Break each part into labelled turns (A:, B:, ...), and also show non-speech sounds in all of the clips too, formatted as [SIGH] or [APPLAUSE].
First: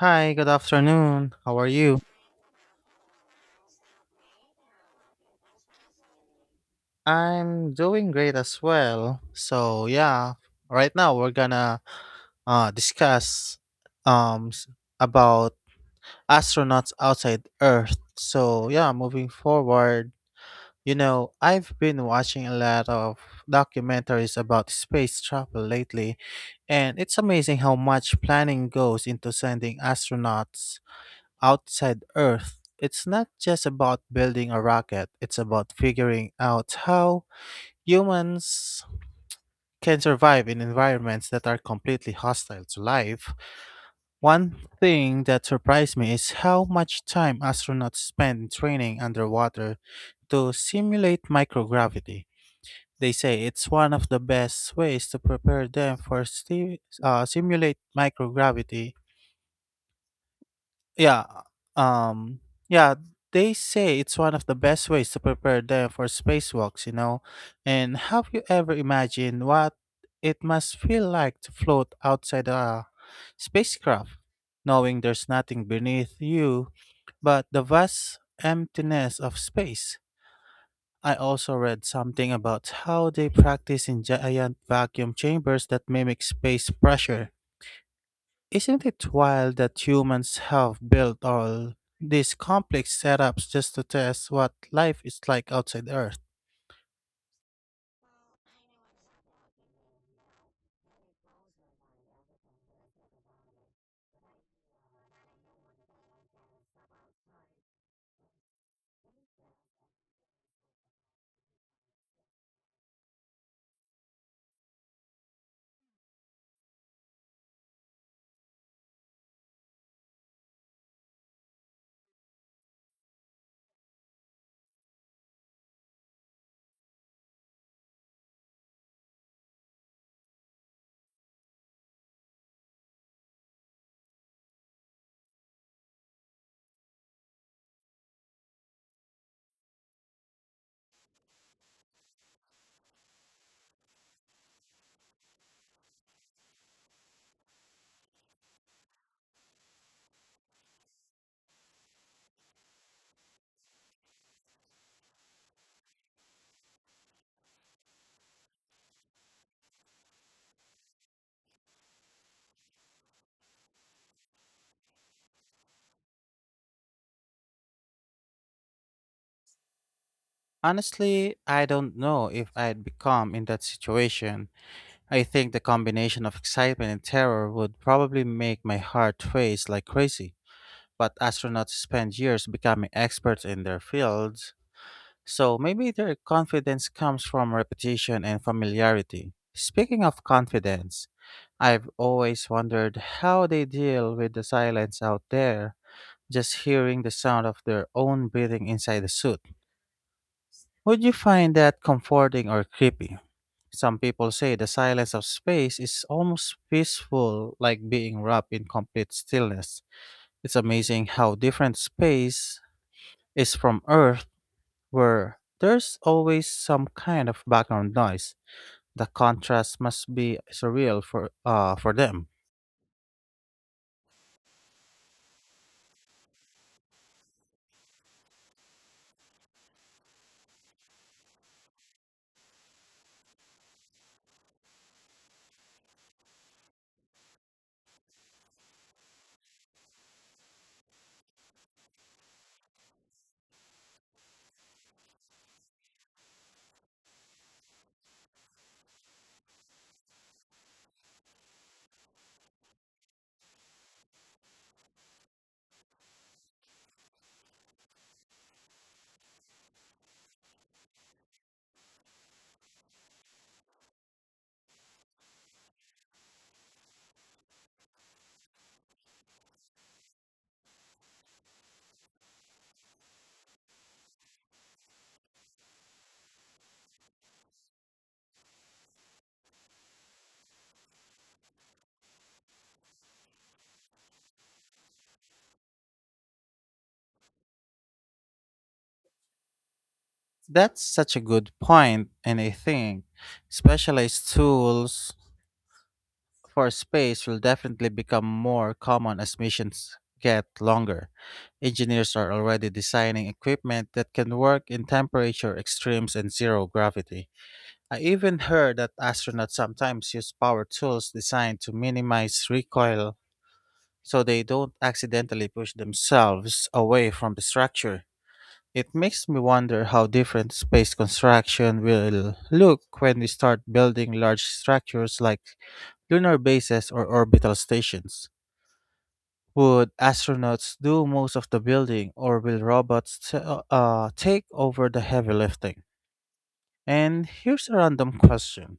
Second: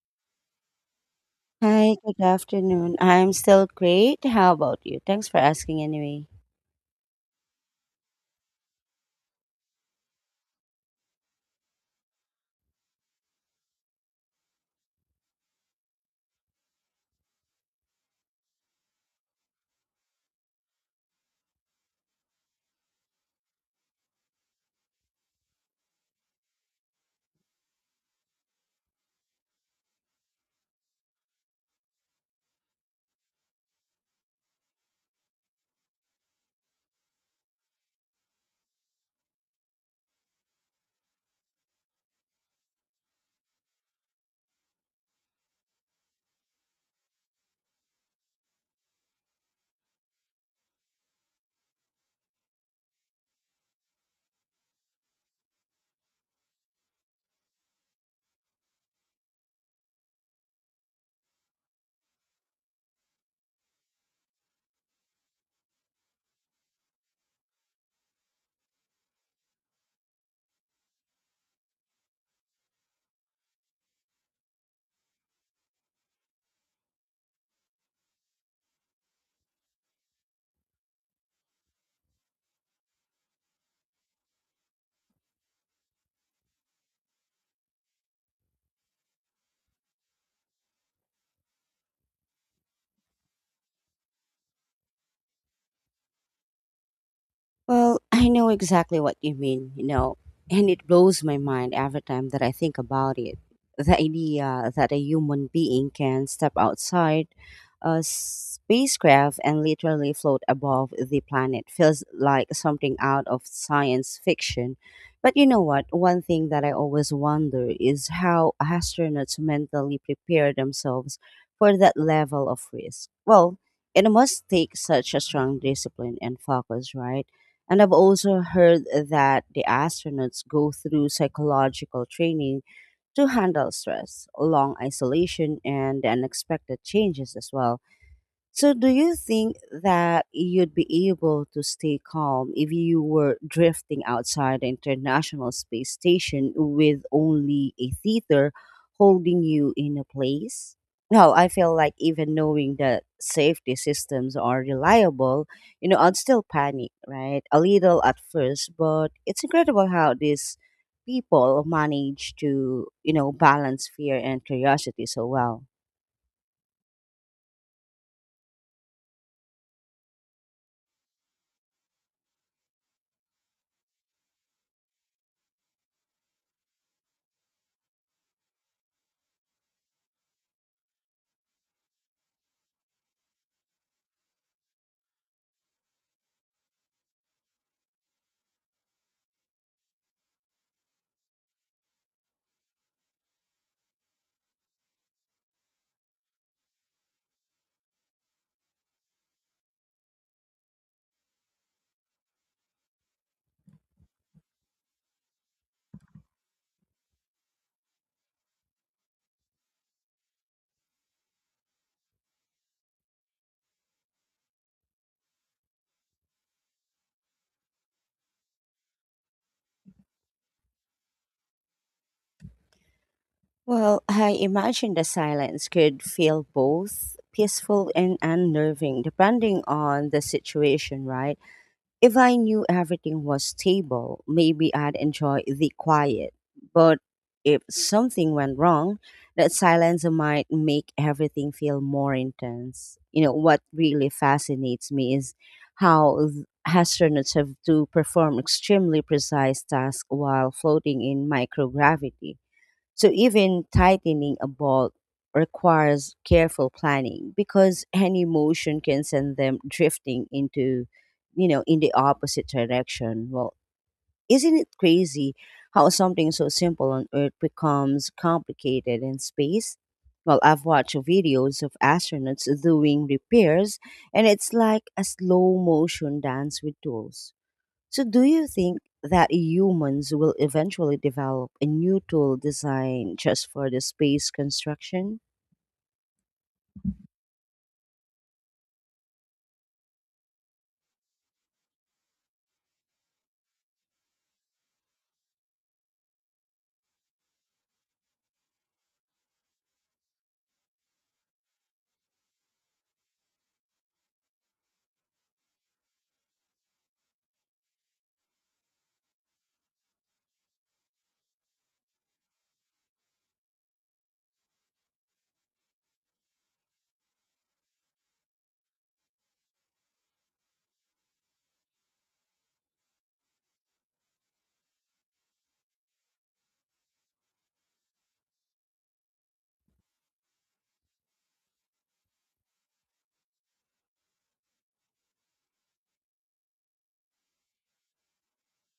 A: Hi, good afternoon. How are
B: Hi,
A: you?
B: good afternoon. I'm still great. How about you? Thanks for asking anyway.
A: I'm doing great as well. Right now we're gonna discuss um s- about astronauts outside Earth. Moving forward, I've been watching a lot of documentaries about space travel lately, and it's amazing how much planning goes into sending astronauts outside Earth. It's not just about building a rocket, it's about figuring out how humans can survive in environments that are completely hostile to life. One thing that surprised me is how much time astronauts spend in training underwater to simulate microgravity. They say it's one of the best ways to prepare them for simulate microgravity. Yeah. Um yeah, they say it's one of the best ways to prepare them for spacewalks. And have you ever imagined what it must feel like to float outside a spacecraft, knowing there's nothing beneath you but the vast emptiness of space? I also read something about how they practice in giant vacuum chambers that mimic space pressure. Isn't it wild that humans have built all these complex setups just to test what life is like outside Earth?
B: Well, [LAUGHS] I know exactly what you mean, you know, and it blows my mind every time that I think about it. The idea that a human being can step outside a spacecraft and literally float above the planet feels like something out of science fiction. But you know what? One thing that I always wonder is how astronauts mentally prepare themselves for that level of risk. Well, it must take such a strong discipline and focus, right? And I've also heard that the astronauts go through psychological training to handle stress, long isolation, and the unexpected changes as well. So, do you think that you'd be able to stay calm if you were drifting outside the International Space Station with only a theater holding you in a place? No, I feel like even knowing that safety systems are reliable, you know, I'd still panic, right? A little at first, but it's incredible how these people manage to, you know, balance fear and curiosity so well.
A: Honestly, I don't know if I'd become in that situation. I think the combination of excitement and terror would probably make my heart race like crazy. But astronauts spend years becoming experts in their fields, so maybe their confidence comes from repetition and familiarity. Speaking of confidence, I've always wondered how they deal with the silence out there, just hearing the sound of their own breathing inside the suit. Would you find that comforting or creepy? Some people say the silence of space is almost peaceful, like being wrapped in complete stillness. It's amazing how different space is from Earth, where there's always some kind of background noise. The contrast must be surreal for for them.
B: Well, I imagine the silence could feel both peaceful and unnerving, depending on the situation, right? If I knew everything was stable, maybe I'd enjoy the quiet. But if something went wrong, that silence might make everything feel more intense. You know, what really fascinates me is how astronauts have to perform extremely precise tasks while floating in microgravity, so even tightening a bolt requires careful planning because [LAUGHS] any motion can send them drifting into, you know, in the opposite direction. Well, isn't it crazy how something so simple on Earth becomes complicated in space? Well, I've watched videos of astronauts doing repairs, and it's like a slow motion dance with tools. So, do you think that humans will eventually develop a new tool designed just for the space construction?
A: That's such a good point, and I think specialized tools for space will definitely become more common as missions get longer. Engineers are already designing equipment that can work in temperature extremes and zero gravity. I even heard that astronauts sometimes use power tools designed to minimize recoil so they don't accidentally push themselves away from the structure. It makes me wonder how different space construction will look when we start building large structures like lunar bases or orbital stations. Would astronauts do most of the building, or will robots take over the heavy lifting? And here's a random question.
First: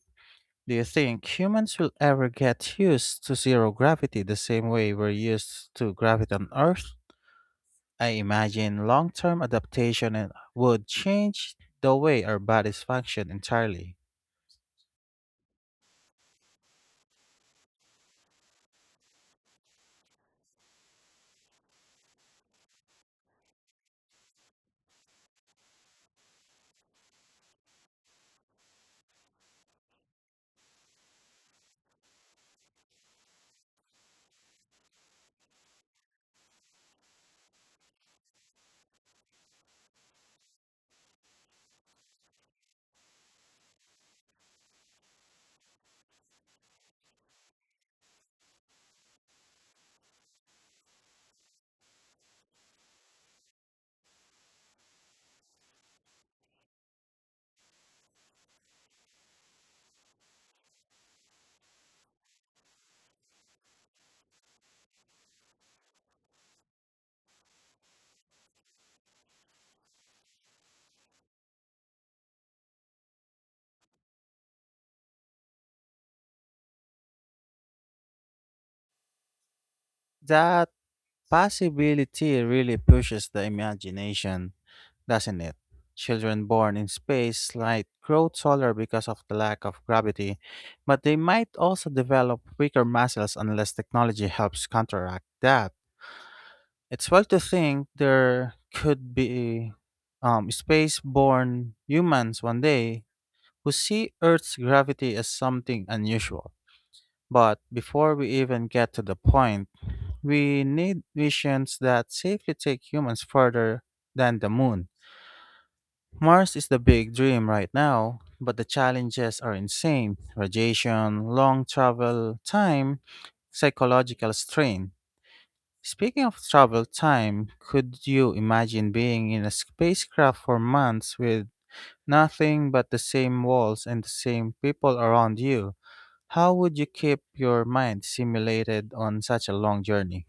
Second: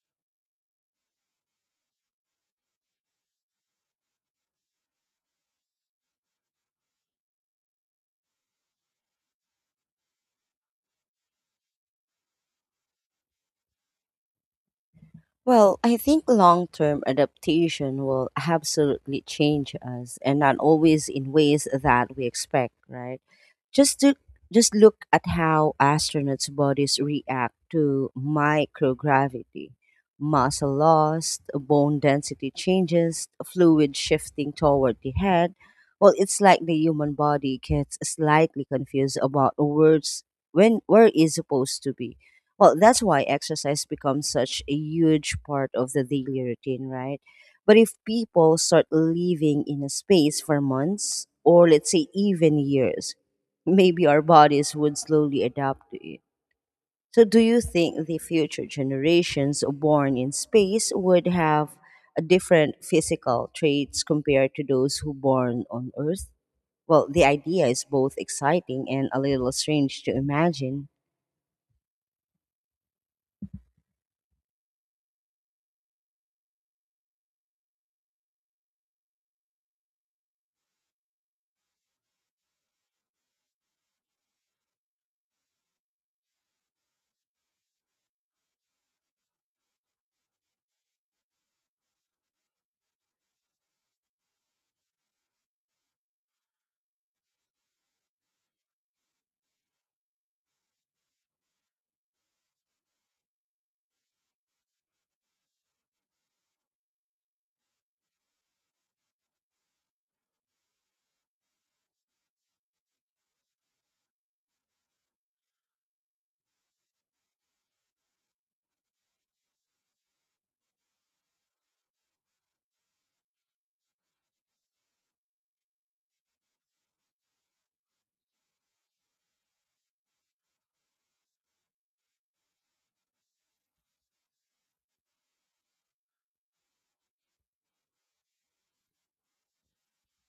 A: Do you think humans will ever get used to zero gravity the same way we're used to gravity on Earth? I imagine long term adaptation would change the way our bodies function entirely.
B: Well, I think long term adaptation will absolutely change us, and not always in ways that we expect, right? Just to just look at how astronauts' bodies react to microgravity: muscle loss, bone density changes, fluid shifting toward the head. Well, it's like the human body gets slightly confused about words when where it's supposed to be. Well, that's why exercise becomes such a huge part of the daily routine, right? But if people start living in a space for months or let's say even years, maybe our bodies would slowly adapt to it. So, do you think the future generations born in space would have a different physical traits compared to those who born on Earth? Well, the idea is both exciting and a little strange to imagine.
A: That possibility really pushes the imagination, doesn't it? Children born in space might grow taller because of the lack of gravity, but they might also develop weaker muscles unless technology helps counteract that. It's well to think there could be space born humans one day who see Earth's gravity as something unusual. But before we even get to the point, we need visions that safely take humans further than the moon. Mars is the big dream right now, but the challenges are insane radiation, long travel time, psychological strain. Speaking of travel time, could you imagine being in a spacecraft for months with nothing but the same walls and the same people around you? How would you keep your mind stimulated on such a long journey?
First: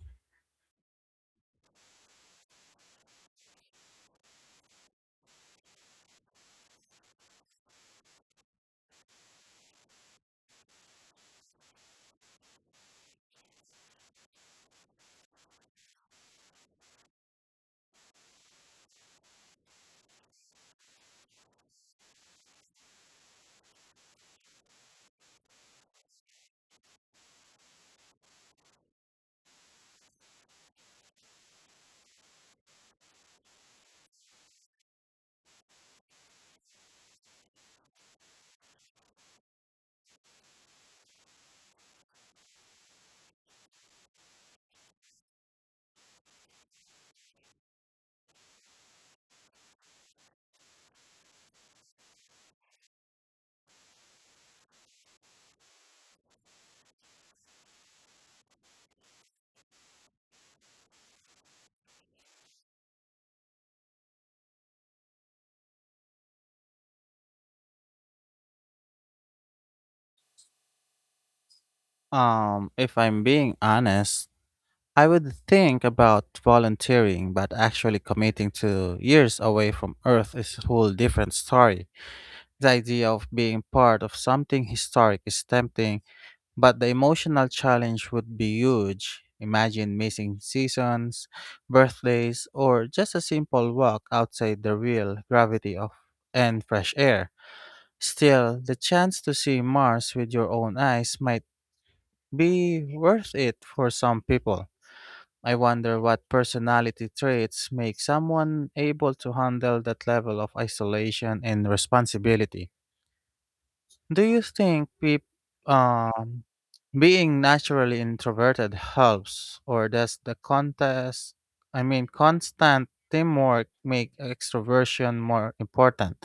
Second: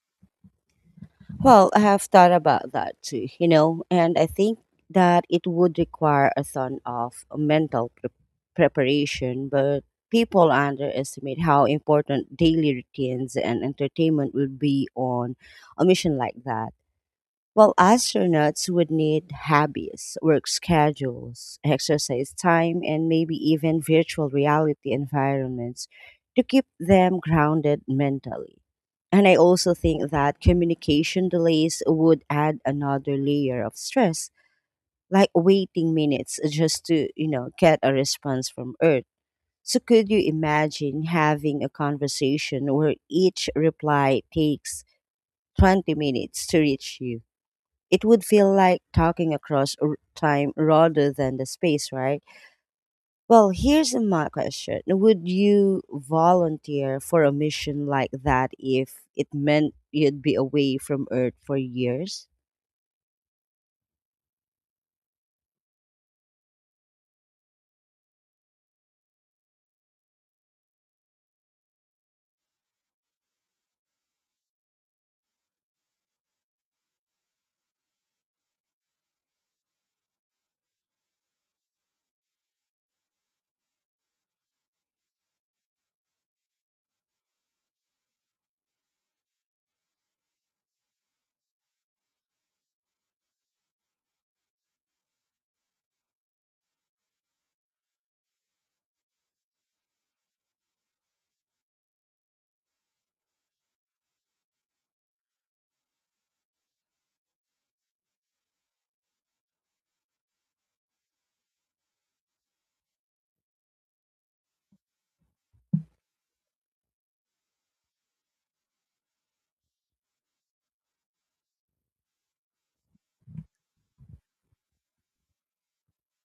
B: Well, I have thought about that too, you know, and I think that it would require a ton of mental preparation, but people underestimate how important daily routines and entertainment would be on a mission like that. Well, astronauts would need hobbies, work schedules, exercise time, and maybe even virtual reality environments to keep them grounded mentally. And I also think that communication delays would add another layer of stress, like waiting minutes just to, you know, get a response from Earth. So could you imagine having a conversation where each reply takes 20 minutes to reach you? It would feel like talking across time rather than the space, right? Well, here's my question. Would you volunteer for a mission like that if it meant you'd be away from Earth for years?
A: If I'm being honest, I would think about volunteering, but actually committing to years away from Earth is a whole different story. The idea of being part of something historic is tempting, but the emotional challenge would be huge. Imagine missing seasons, birthdays, or just a simple walk outside the real gravity of and fresh air. Still, the chance to see Mars with your own eyes might be worth it for some people. I wonder what personality traits make someone able to handle that level of isolation and responsibility. Do you think um, being naturally introverted helps, or does the constant teamwork make extroversion more important?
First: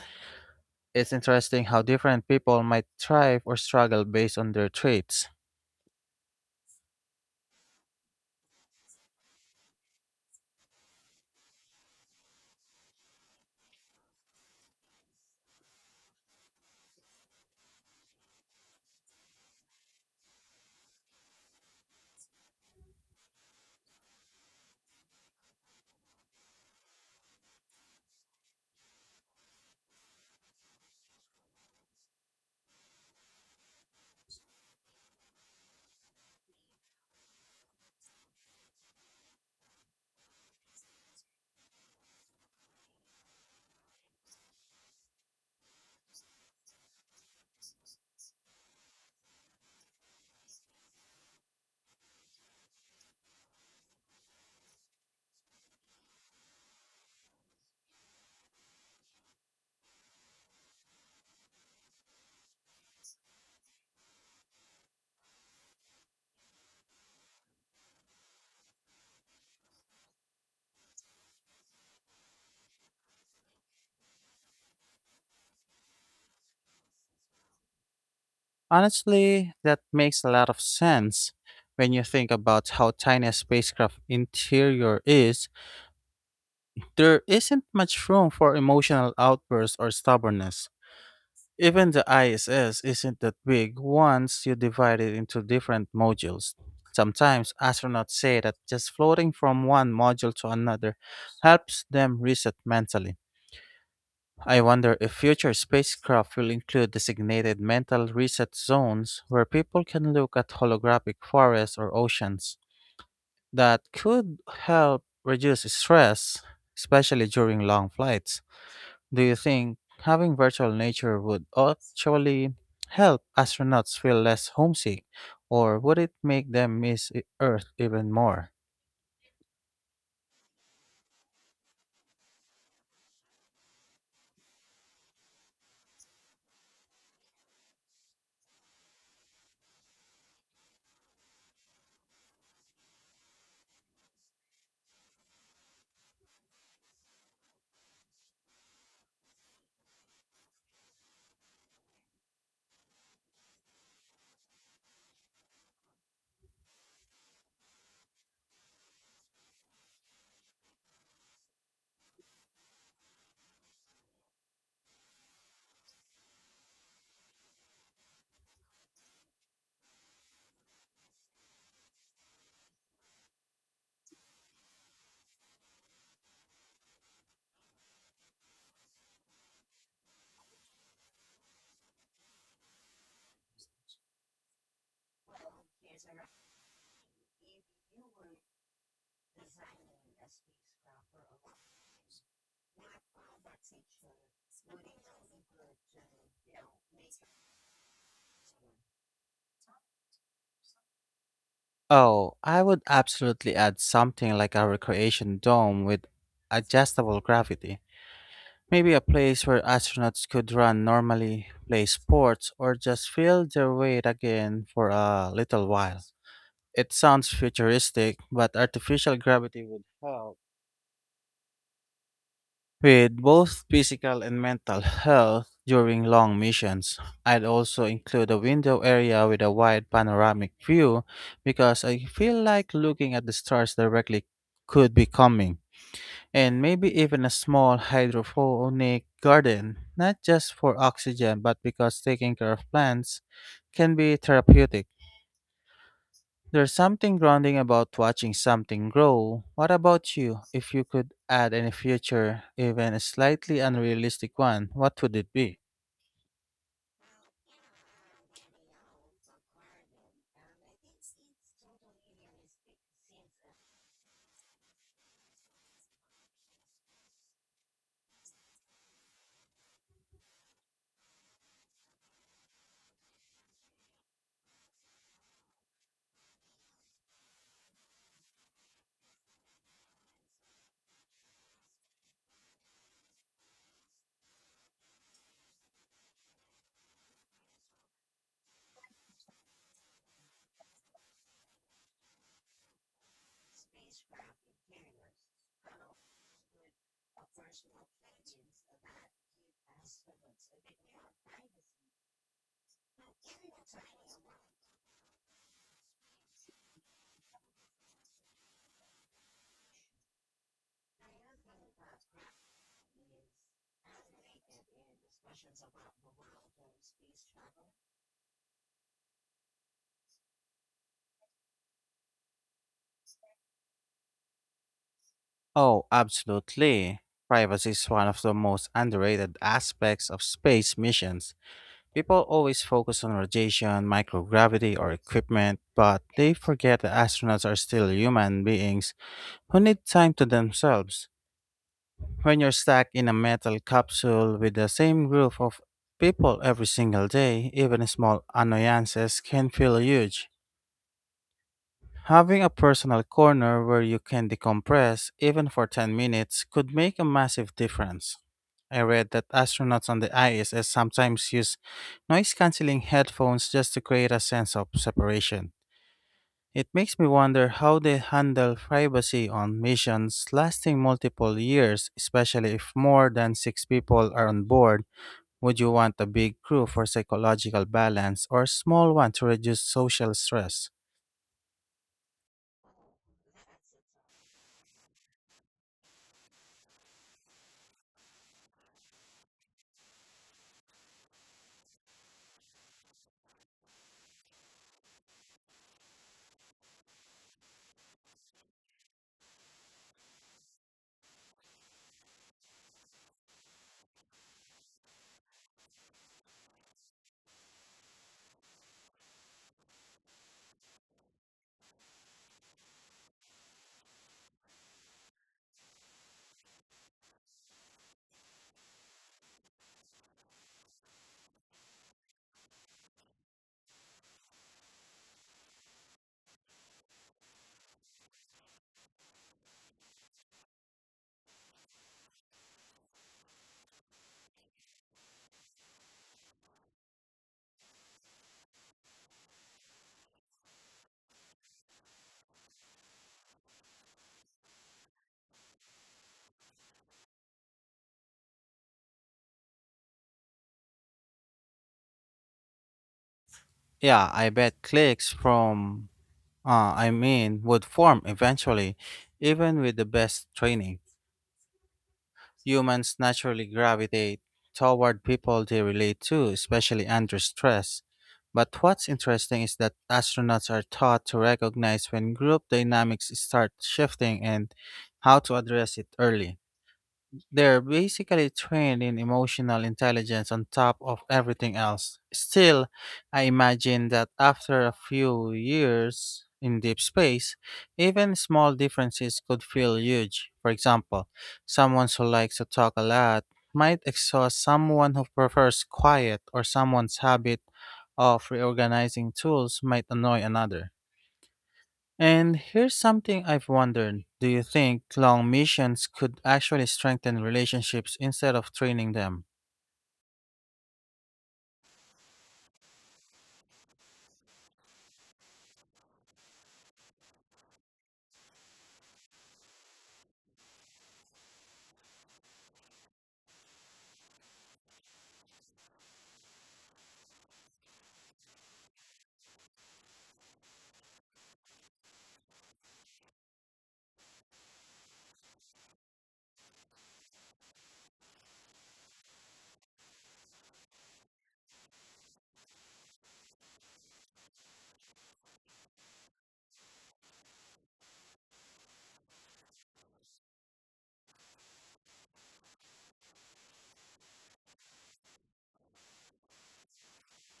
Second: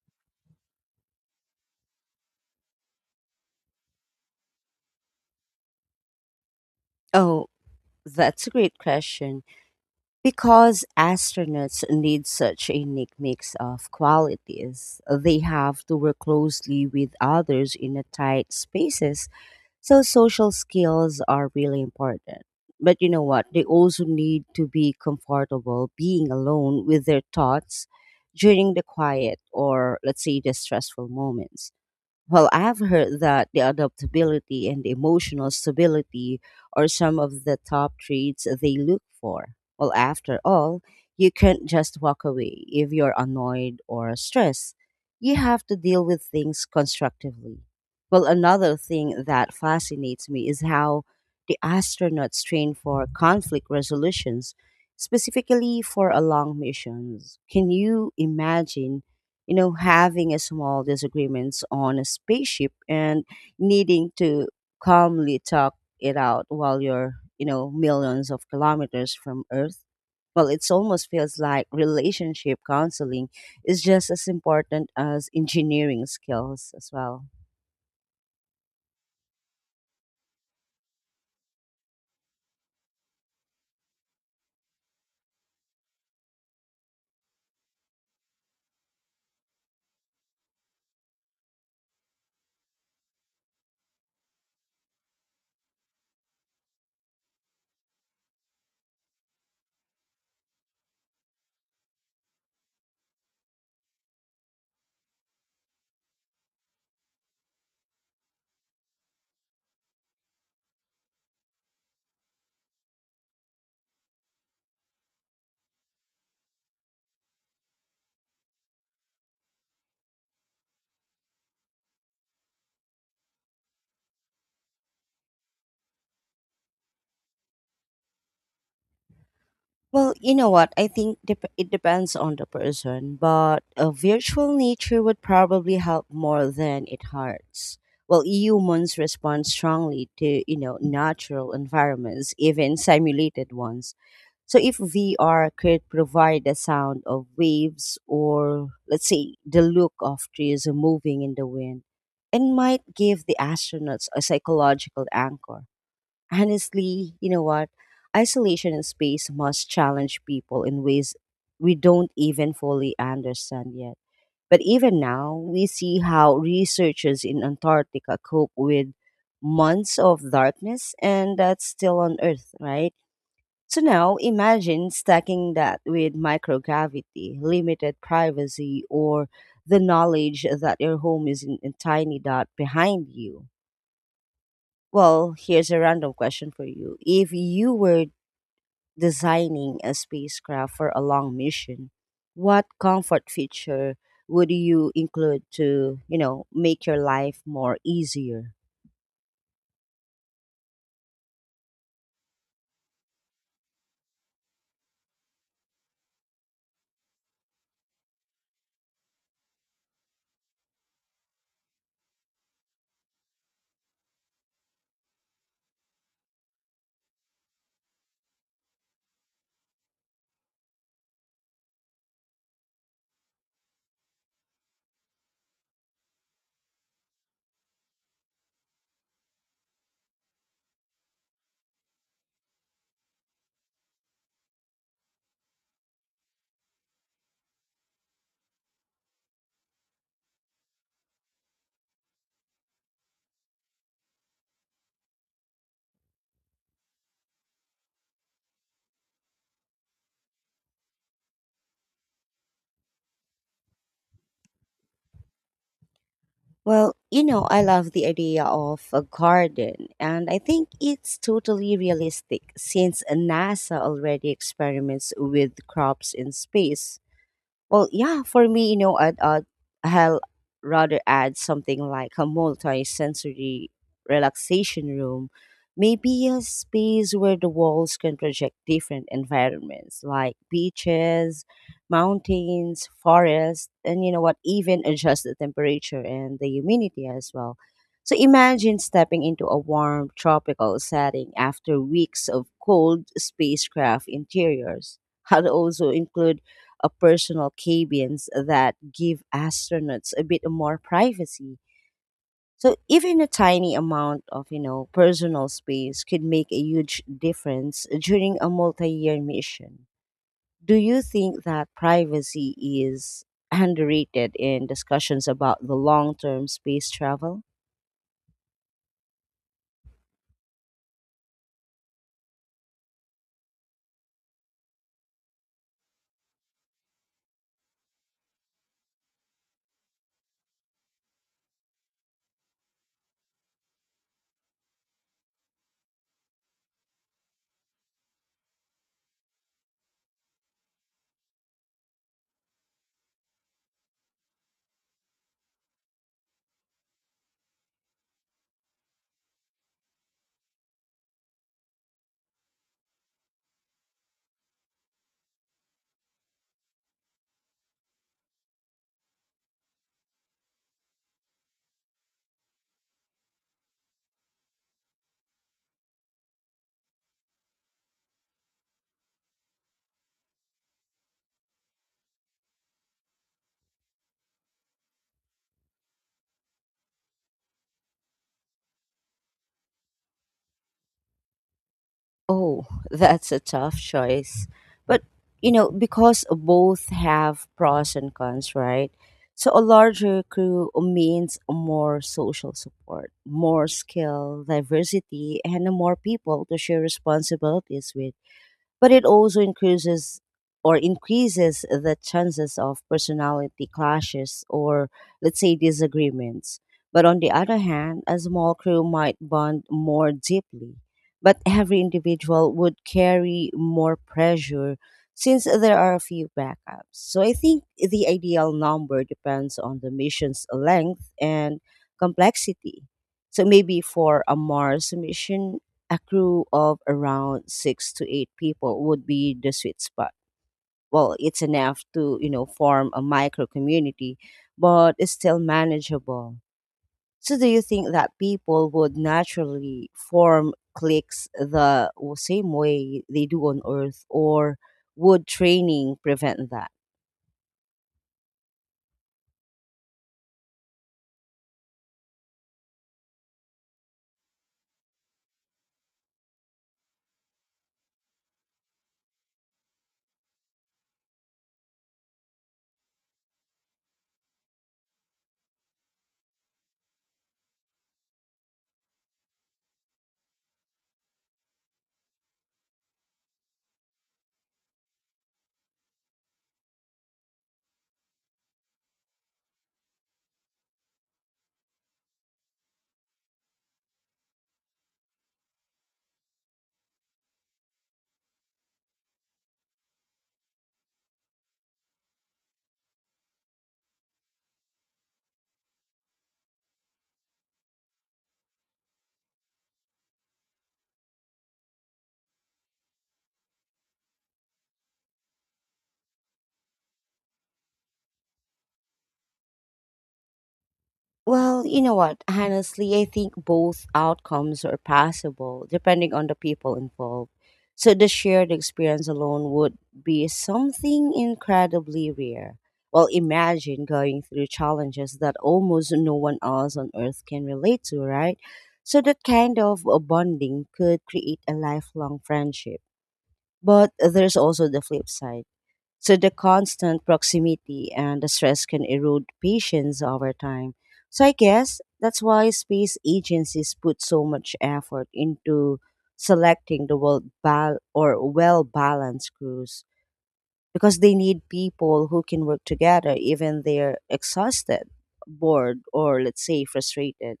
A: It's interesting how different people might thrive or struggle based on their traits.
B: Oh, that's a great question. Because astronauts need such a unique mix of qualities, they have to work closely with others in a tight spaces. So social skills are really important. But you know what? They also need to be comfortable being alone with their thoughts during the quiet or let's say the stressful moments. Well, I've heard that the adaptability and emotional stability are some of the top traits they look for. Well, after all, you can't just walk away if you're annoyed or stressed. You have to deal with things constructively. Well, another thing that fascinates me is how the astronauts train for conflict resolutions, specifically for long missions. Can you imagine, you know, having a small disagreements on a spaceship and needing to calmly talk it out while you're, you know, millions of kilometers from Earth. Well, it's almost feels like relationship counseling is just as important as engineering skills as well.
A: Honestly, that makes a lot of sense. When you think about how tiny a spacecraft interior is, there isn't much room for emotional outbursts or stubbornness. Even the ISS isn't that big once you divide it into different modules. Sometimes astronauts say that just floating from one module to another helps them reset mentally. I wonder if future spacecraft will include designated mental reset zones where people can look at holographic forests or oceans. That could help reduce stress, especially during long flights. Do you think having virtual nature would actually help astronauts feel less homesick, or would it make them miss Earth even more?
B: Well, you know what? I think it depends on the person, but a virtual nature would probably help more than it hurts. Well, humans respond strongly to, you know, natural environments, even simulated ones. So if VR could provide the sound of waves or let's say the look of trees moving in the wind, it might give the astronauts a psychological anchor. Honestly, you know what? Isolation in space must challenge people in ways we don't even fully understand yet. But even now, we see how researchers in Antarctica cope with months of darkness, and that's still on Earth, right? So now imagine stacking that with microgravity, limited privacy, or the knowledge that your home is in a tiny dot behind you. Well, here's a random question for you. If you were designing a spacecraft for a long mission, what comfort feature would you include to, you know, make your life more easier?
A: Oh, I would absolutely add something like a recreation dome with adjustable gravity. Maybe a place where astronauts could run normally, play sports, or just feel their weight again for a little while. It sounds futuristic, but artificial gravity would help with both physical and mental health during long missions. I'd also include a window area with a wide panoramic view, because I feel like looking at the stars directly could be calming. And maybe even a small hydroponic garden, not just for oxygen, but because taking care of plants can be therapeutic. There's something grounding about watching something grow. What about you? If you could add any future, even a slightly unrealistic one, what would it be?
B: Well, you know, I love the idea of a garden, and I think it's totally realistic since NASA already experiments with crops in space. Well, yeah, for me, you know, I'll rather add something like a multi-sensory relaxation room, maybe a space where the walls can project different environments like beaches, mountains, forests, and you know what, even adjust the temperature and the humidity as well. So imagine stepping into a warm tropical setting after weeks of cold spacecraft interiors. [LAUGHS] I'd also include personal cabins that give astronauts a bit more privacy. So even a tiny amount of, you know, personal space could make a huge difference during a multi-year mission. Do you think that privacy is underrated in discussions about the long-term space travel?
A: Oh, absolutely. Privacy is one of the most underrated aspects of space missions. People always focus on radiation, microgravity, or equipment, but they forget that astronauts are still human beings who need time to themselves. When you're stuck in a metal capsule with the same group of people every single day, even small annoyances can feel huge. Having a personal corner where you can decompress, even for 10 minutes, could make a massive difference. I read that astronauts on the ISS sometimes use noise canceling headphones just to create a sense of separation. It makes me wonder how they handle privacy on missions lasting multiple years, especially if more than six people are on board. Would you want a big crew for psychological balance or a small one to reduce social stress?
B: Oh, [LAUGHS] that's a tough choice. But, you know, because both have pros and cons, right? So a larger crew means more social support, more skill, diversity, and more people to share responsibilities with, but it also increases the chances of personality clashes or let's say disagreements. But on the other hand, a small crew might bond more deeply, but every individual would carry more pressure since there are a few backups. So I think the ideal number depends on the mission's length and complexity. So maybe for a Mars mission, a crew of around six to eight people would be the sweet spot. Well, it's enough to, you know, form a micro community, but it's still manageable. So, do you think that people would naturally form cliques the same way they do on Earth, or would training prevent that?
A: Yeah, I bet cliques would form eventually, even with the best training. Humans naturally gravitate toward people they relate to, especially under stress. But what's interesting is that astronauts are taught to recognize when group dynamics start shifting and how to address it early. They're basically trained in emotional intelligence on top of everything else. Still, I imagine that after a few years in deep space, even small differences could feel huge. For example, someone who likes to talk a lot might exhaust someone who prefers quiet, or someone's habit of reorganizing tools might annoy another. And here's something I've wondered. Do you think long missions could actually strengthen relationships instead of training them?
B: Well, you know what? Honestly, I think both outcomes are possible depending on the people involved. So the shared experience alone would be something incredibly rare. Well, imagine going through challenges that almost no one else on earth can relate to, right? So that kind of bonding could create a lifelong friendship. But there's also the flip side, so the constant proximity and the stress can erode patience over time. So I guess that's why space agencies put so much effort into selecting the well balanced crews, because they need people who can work together even they're exhausted, bored, or let's say frustrated.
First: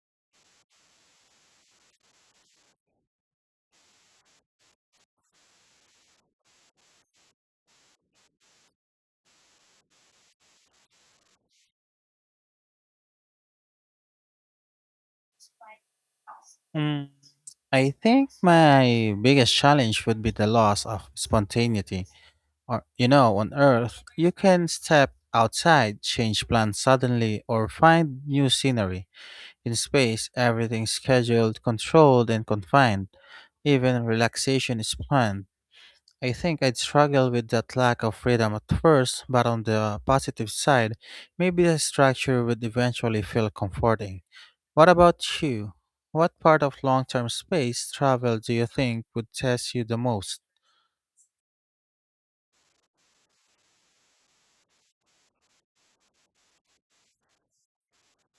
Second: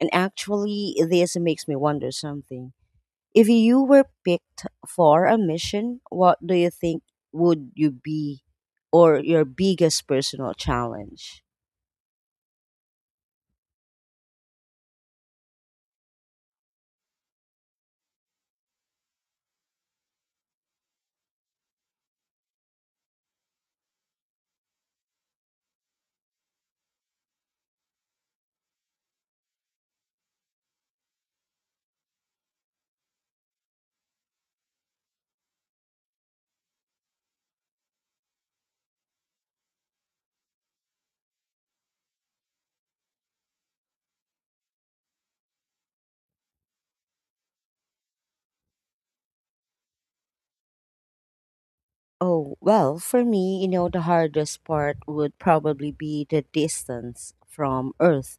B: And actually, this makes me wonder something. If you were picked for a mission, what do you think would you be or your biggest personal challenge?
A: Mm. I think my biggest challenge would be the loss of spontaneity. On Earth, you can step outside, change plans suddenly, or find new scenery. In space, everything's scheduled, controlled, and confined. Even relaxation is planned. I think I'd struggle with that lack of freedom at first, but on the positive side, maybe the structure would eventually feel comforting. What about you? What part of long term space travel do you think would test you the most?
B: Oh, well, for me, you know, the hardest part would probably be the distance from Earth,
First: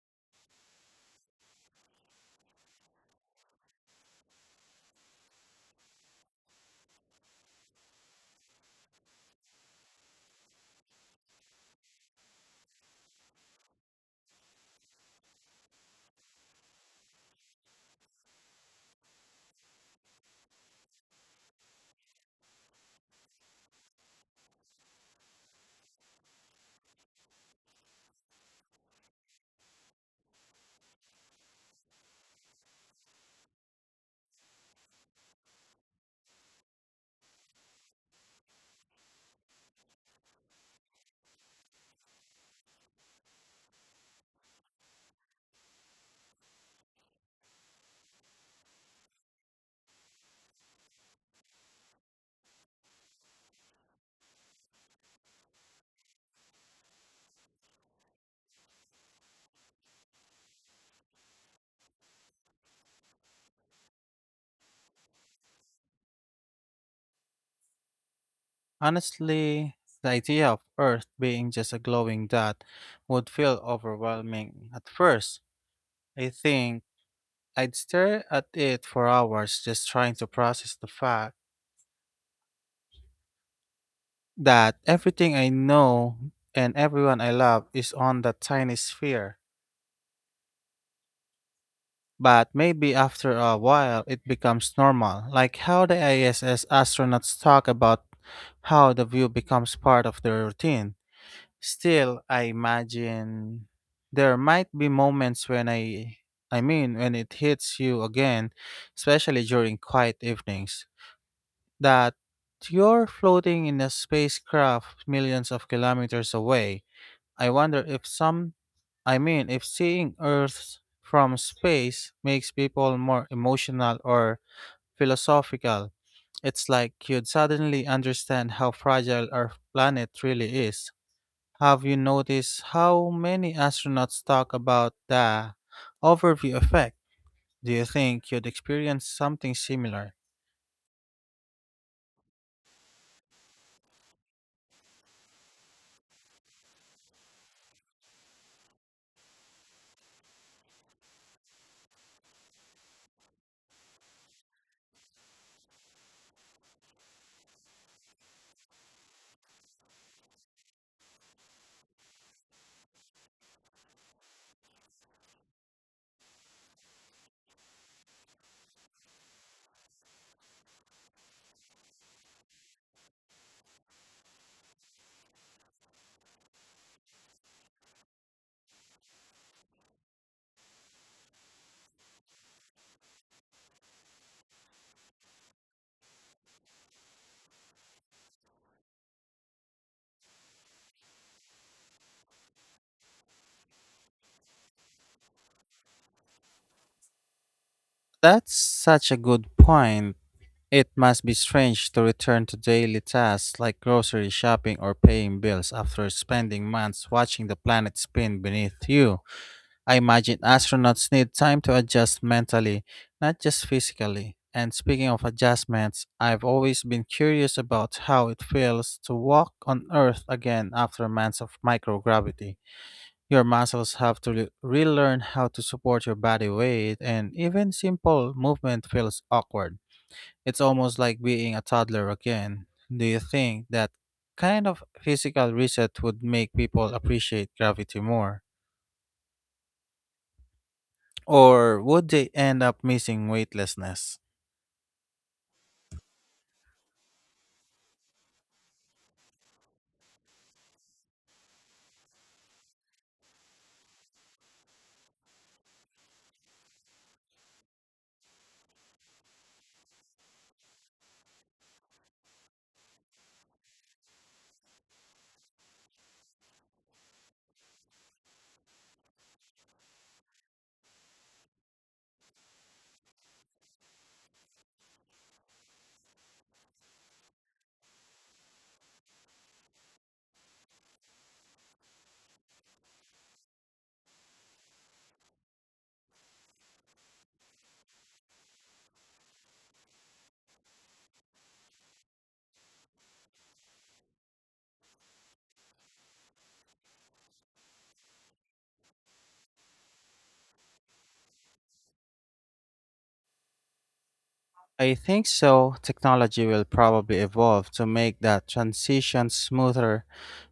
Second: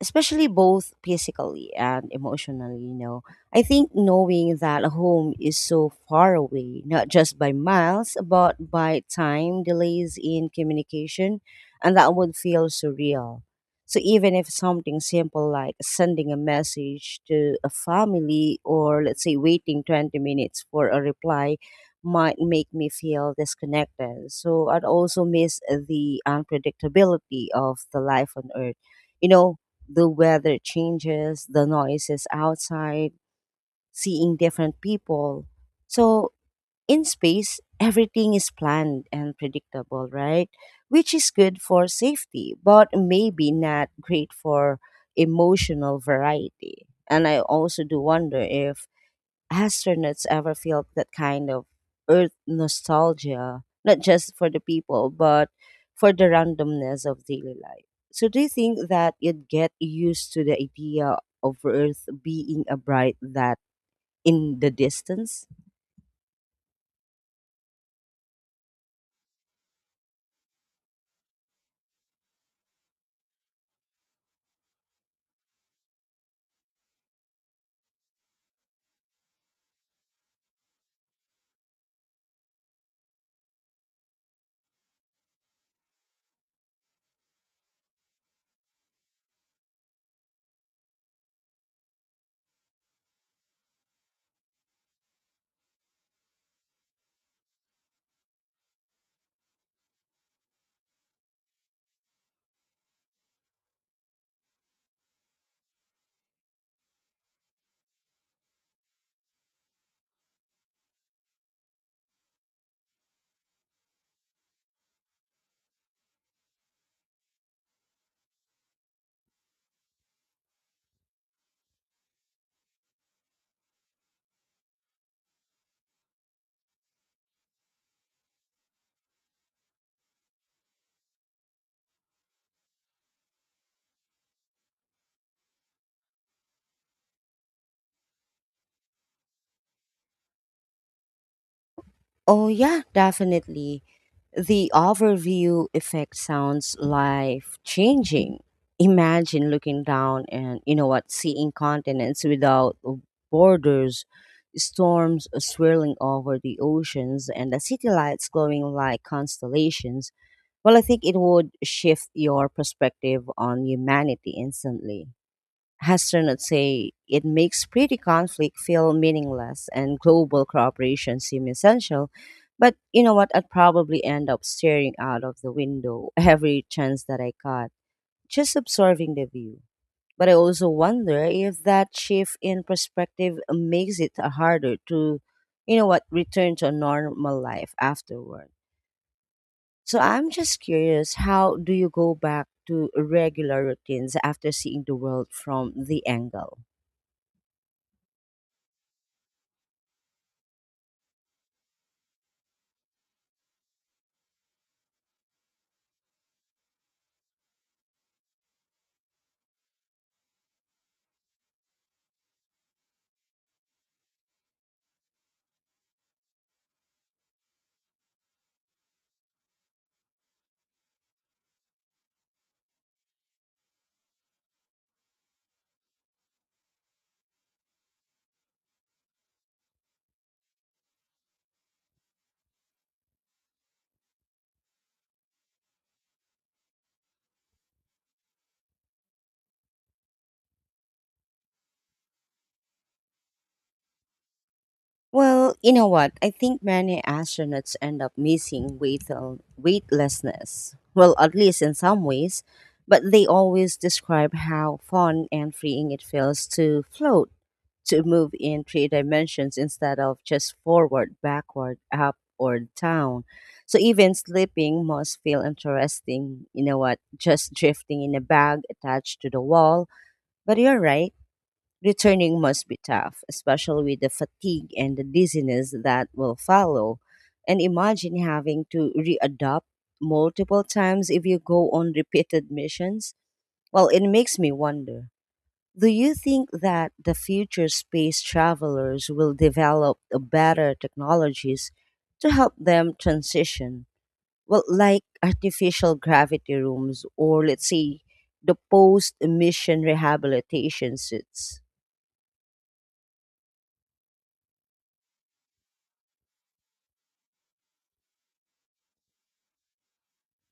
B: especially both physically and emotionally. You know, I think knowing that home is so far away, not just by miles but by time delays in communication, and that would feel surreal. So even if something simple like sending a message to a family, or let's say waiting 20 minutes for a reply, might make me feel disconnected. So I'd also miss the unpredictability of the life on Earth, you know, the weather changes, the noises outside, seeing different people. So in space, everything is planned and predictable, right? Which is good for safety, but maybe not great for emotional variety. And I also do wonder if astronauts ever felt that kind of Earth nostalgia, not just for the people, but for the randomness of daily life. So, do you think that you'd get used to the idea of Earth being a bright that in the distance?
A: Honestly, the idea of Earth being just a glowing dot would feel overwhelming at first. I think I'd stare at it for hours just trying to process the fact that everything I know and everyone I love is on that tiny sphere. But maybe after a while it becomes normal, like how the ISS astronauts talk about how the view becomes part of their routine. Still, I imagine there might be moments when when it hits you again, especially during quiet evenings, that you're floating in a spacecraft millions of kilometers away. I wonder if some, I mean, if seeing Earth from space makes people more emotional or philosophical. It's like you'd suddenly understand how fragile our planet really is. Have you noticed how many astronauts talk about the overview effect? Do you think you'd experience something similar?
B: Oh, yeah, definitely. The overview effect sounds life changing. Imagine looking down and, you know what, seeing continents without borders, storms swirling over the oceans, and the city lights glowing like constellations. Well, I think it would shift your perspective on humanity instantly. Hester say it makes pretty conflict feel meaningless and global cooperation seem essential. But you know what? I'd probably end up staring out of the window [LAUGHS] every chance that I got, just observing the view. But I also wonder if that shift in perspective makes it harder to, you know what, return to a normal life afterward. So I'm just curious, how do you go back to regular routines after seeing the world from the angle?
A: That's such a good point. It must be strange to return to daily tasks like grocery shopping or paying bills after spending months watching the planet spin beneath you. I imagine astronauts need time to adjust mentally, not just physically. And speaking of adjustments, I've always been curious about how it feels to walk on Earth again after months of microgravity. Your muscles have to relearn how to support your body weight, and even simple movement feels awkward. It's almost like being a toddler again. Do you think that kind of physical reset would make people appreciate gravity more? Or would they end up missing weightlessness?
B: Well, you know what? I think many astronauts end up missing weightlessness. Well, at least in some ways, but they always describe how fun and freeing it feels to float, to move in three dimensions instead of just forward, backward, up, or down. So even sleeping must feel interesting. You know what? Just [LAUGHS] drifting in a bag attached to the wall. But you're right. Returning must be tough, especially with the fatigue and the dizziness that will follow. And imagine having to readopt multiple times if you go on repeated missions. Well, it makes me wonder. Do you think that the future space travelers will develop a better technologies to help them transition? Well, like artificial gravity rooms or, let's say, the post emission rehabilitation suits.
A: I think so. Technology will probably evolve to make that transition smoother.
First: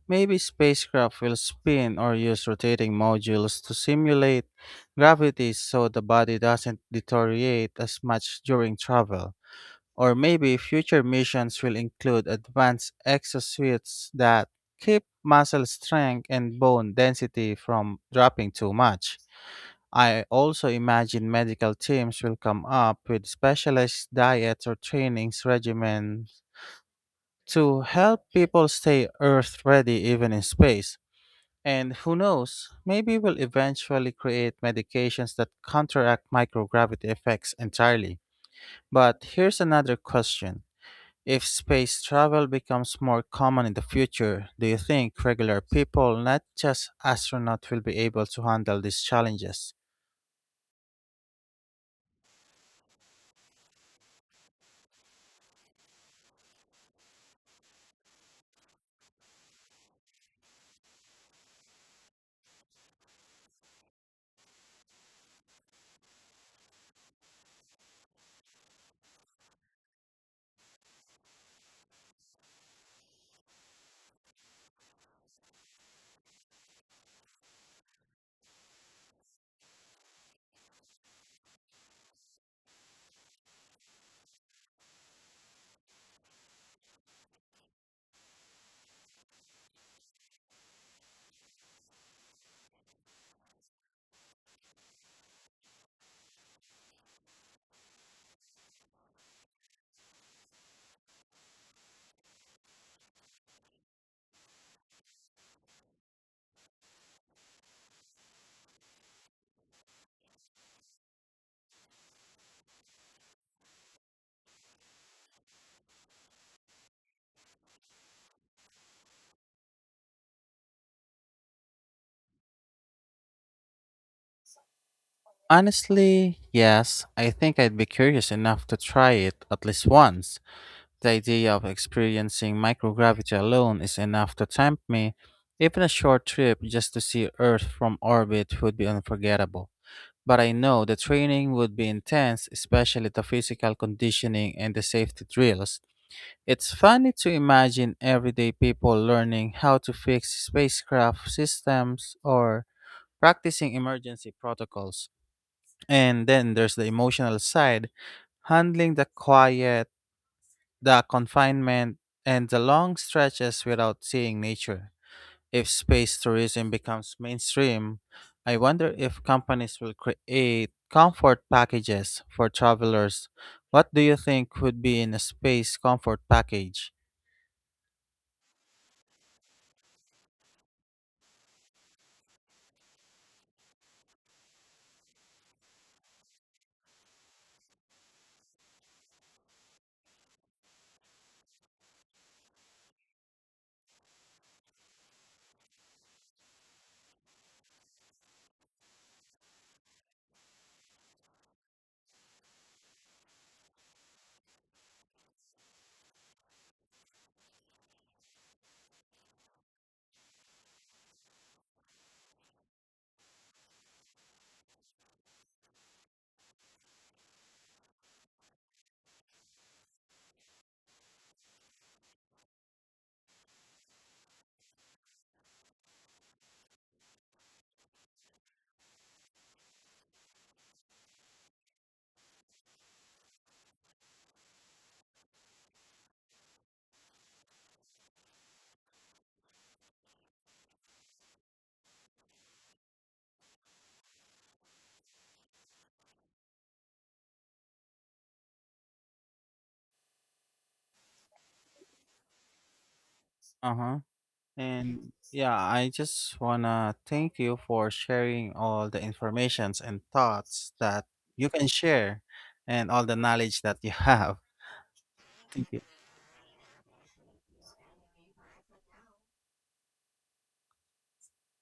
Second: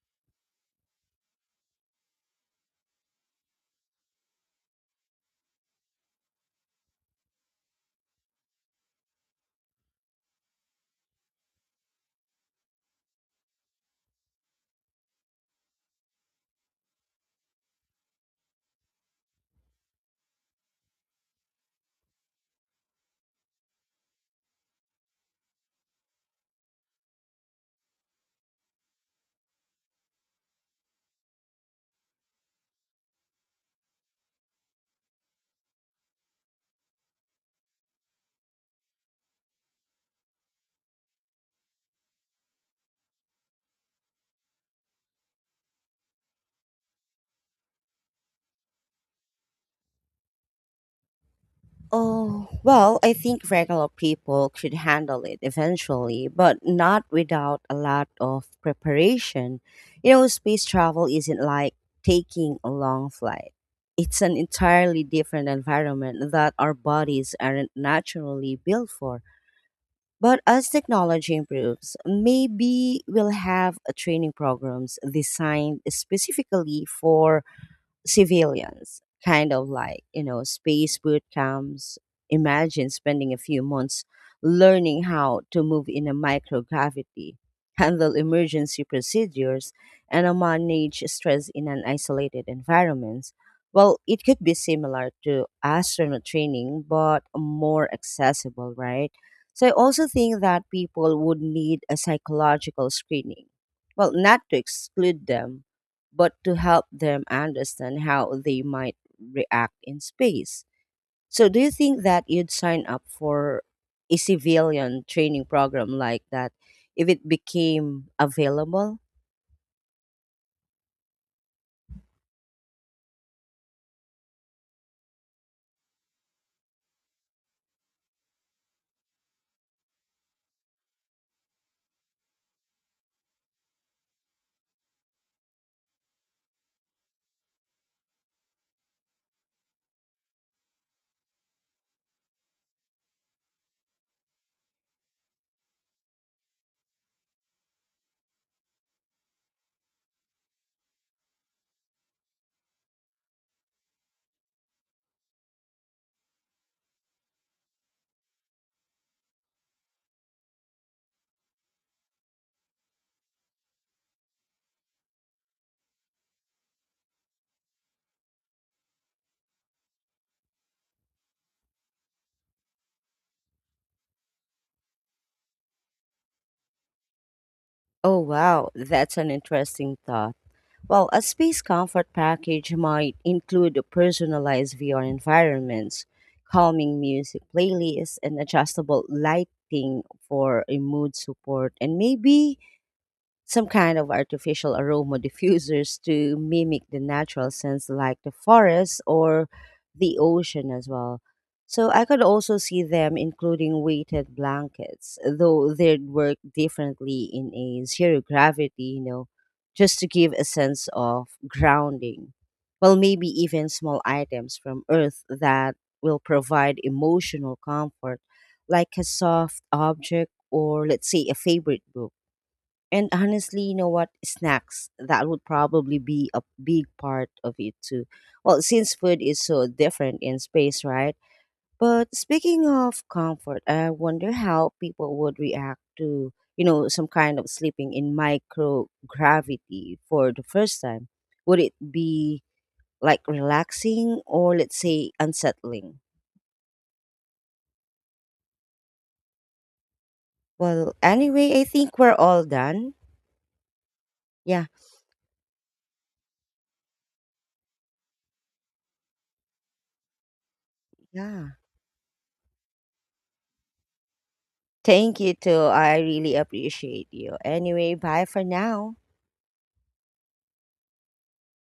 A: Maybe spacecraft will spin or use rotating modules to simulate gravity so the body doesn't deteriorate as much during travel. Or maybe future missions will include advanced exosuits that keep muscle strength and bone density from dropping too much. I also imagine medical teams will come up with specialized diets or trainings regimens to help people stay Earth ready even in space. And who knows, maybe we'll eventually create medications that counteract microgravity effects entirely. But here's another question. If space travel becomes more common in the future, do you think regular people, not just astronauts, will be able to handle these challenges?
B: Oh, well, I think regular people could handle it eventually, but not without a lot of preparation. You know, space travel isn't like taking a long flight, it's an entirely different environment that our bodies aren't naturally built for. But as technology improves, maybe we'll have a training programs designed specifically for civilians, kind of like, you know, space boot camps. Imagine spending a few months learning how to move in a microgravity, [LAUGHS] handle emergency procedures, and manage stress in an isolated environment. Well, it could be similar to astronaut training, but more accessible, right? So I also think that people would need a psychological screening. Well, not to exclude them, but to help them understand how they might react in space. So, do you think that you'd sign up for a civilian training program like that if it became available?
A: Honestly, yes. I think I'd be curious enough to try it at least once. The idea of experiencing microgravity alone is enough to tempt me. Even a short trip just to see Earth from orbit would be unforgettable. But I know the training would be intense, especially the physical conditioning and the safety drills. It's funny to imagine everyday people learning how to fix spacecraft systems or practicing emergency protocols. And then there's the emotional side, handling the quiet, the confinement, and the long stretches without seeing nature. If space tourism becomes mainstream, I wonder if companies will create comfort packages for travelers. What do you think would be in a space comfort package?
B: Oh, wow, that's an interesting thought. Well, a space comfort package might include personalized VR environments, calming music playlists, and adjustable lighting for a mood support, and maybe some kind of artificial aroma diffusers to mimic the natural scents like the forest or the ocean as well. So I could also see them including weighted blankets, though they'd work differently in a zero gravity, you know, just to give a sense of grounding. Well, maybe even small items from Earth that will provide emotional comfort, like a soft object or, let's say, a favorite book. And honestly, you know what? Snacks, that would probably be a big part of it too. Well, since food is so different in space, right? But speaking of comfort, I wonder how people would react to, you know, some kind of sleeping in microgravity for the first time. Would it be like relaxing or, let's say, unsettling? Well, anyway, I think we're all done.
A: Uh huh.
B: Yeah.
A: And yeah, I just wanna thank you for sharing all the informations and thoughts that
B: Yeah.
A: you can share and all the knowledge that you [LAUGHS] have.
B: Thank you too.
A: Thank
B: I really appreciate you. Anyway, bye for now.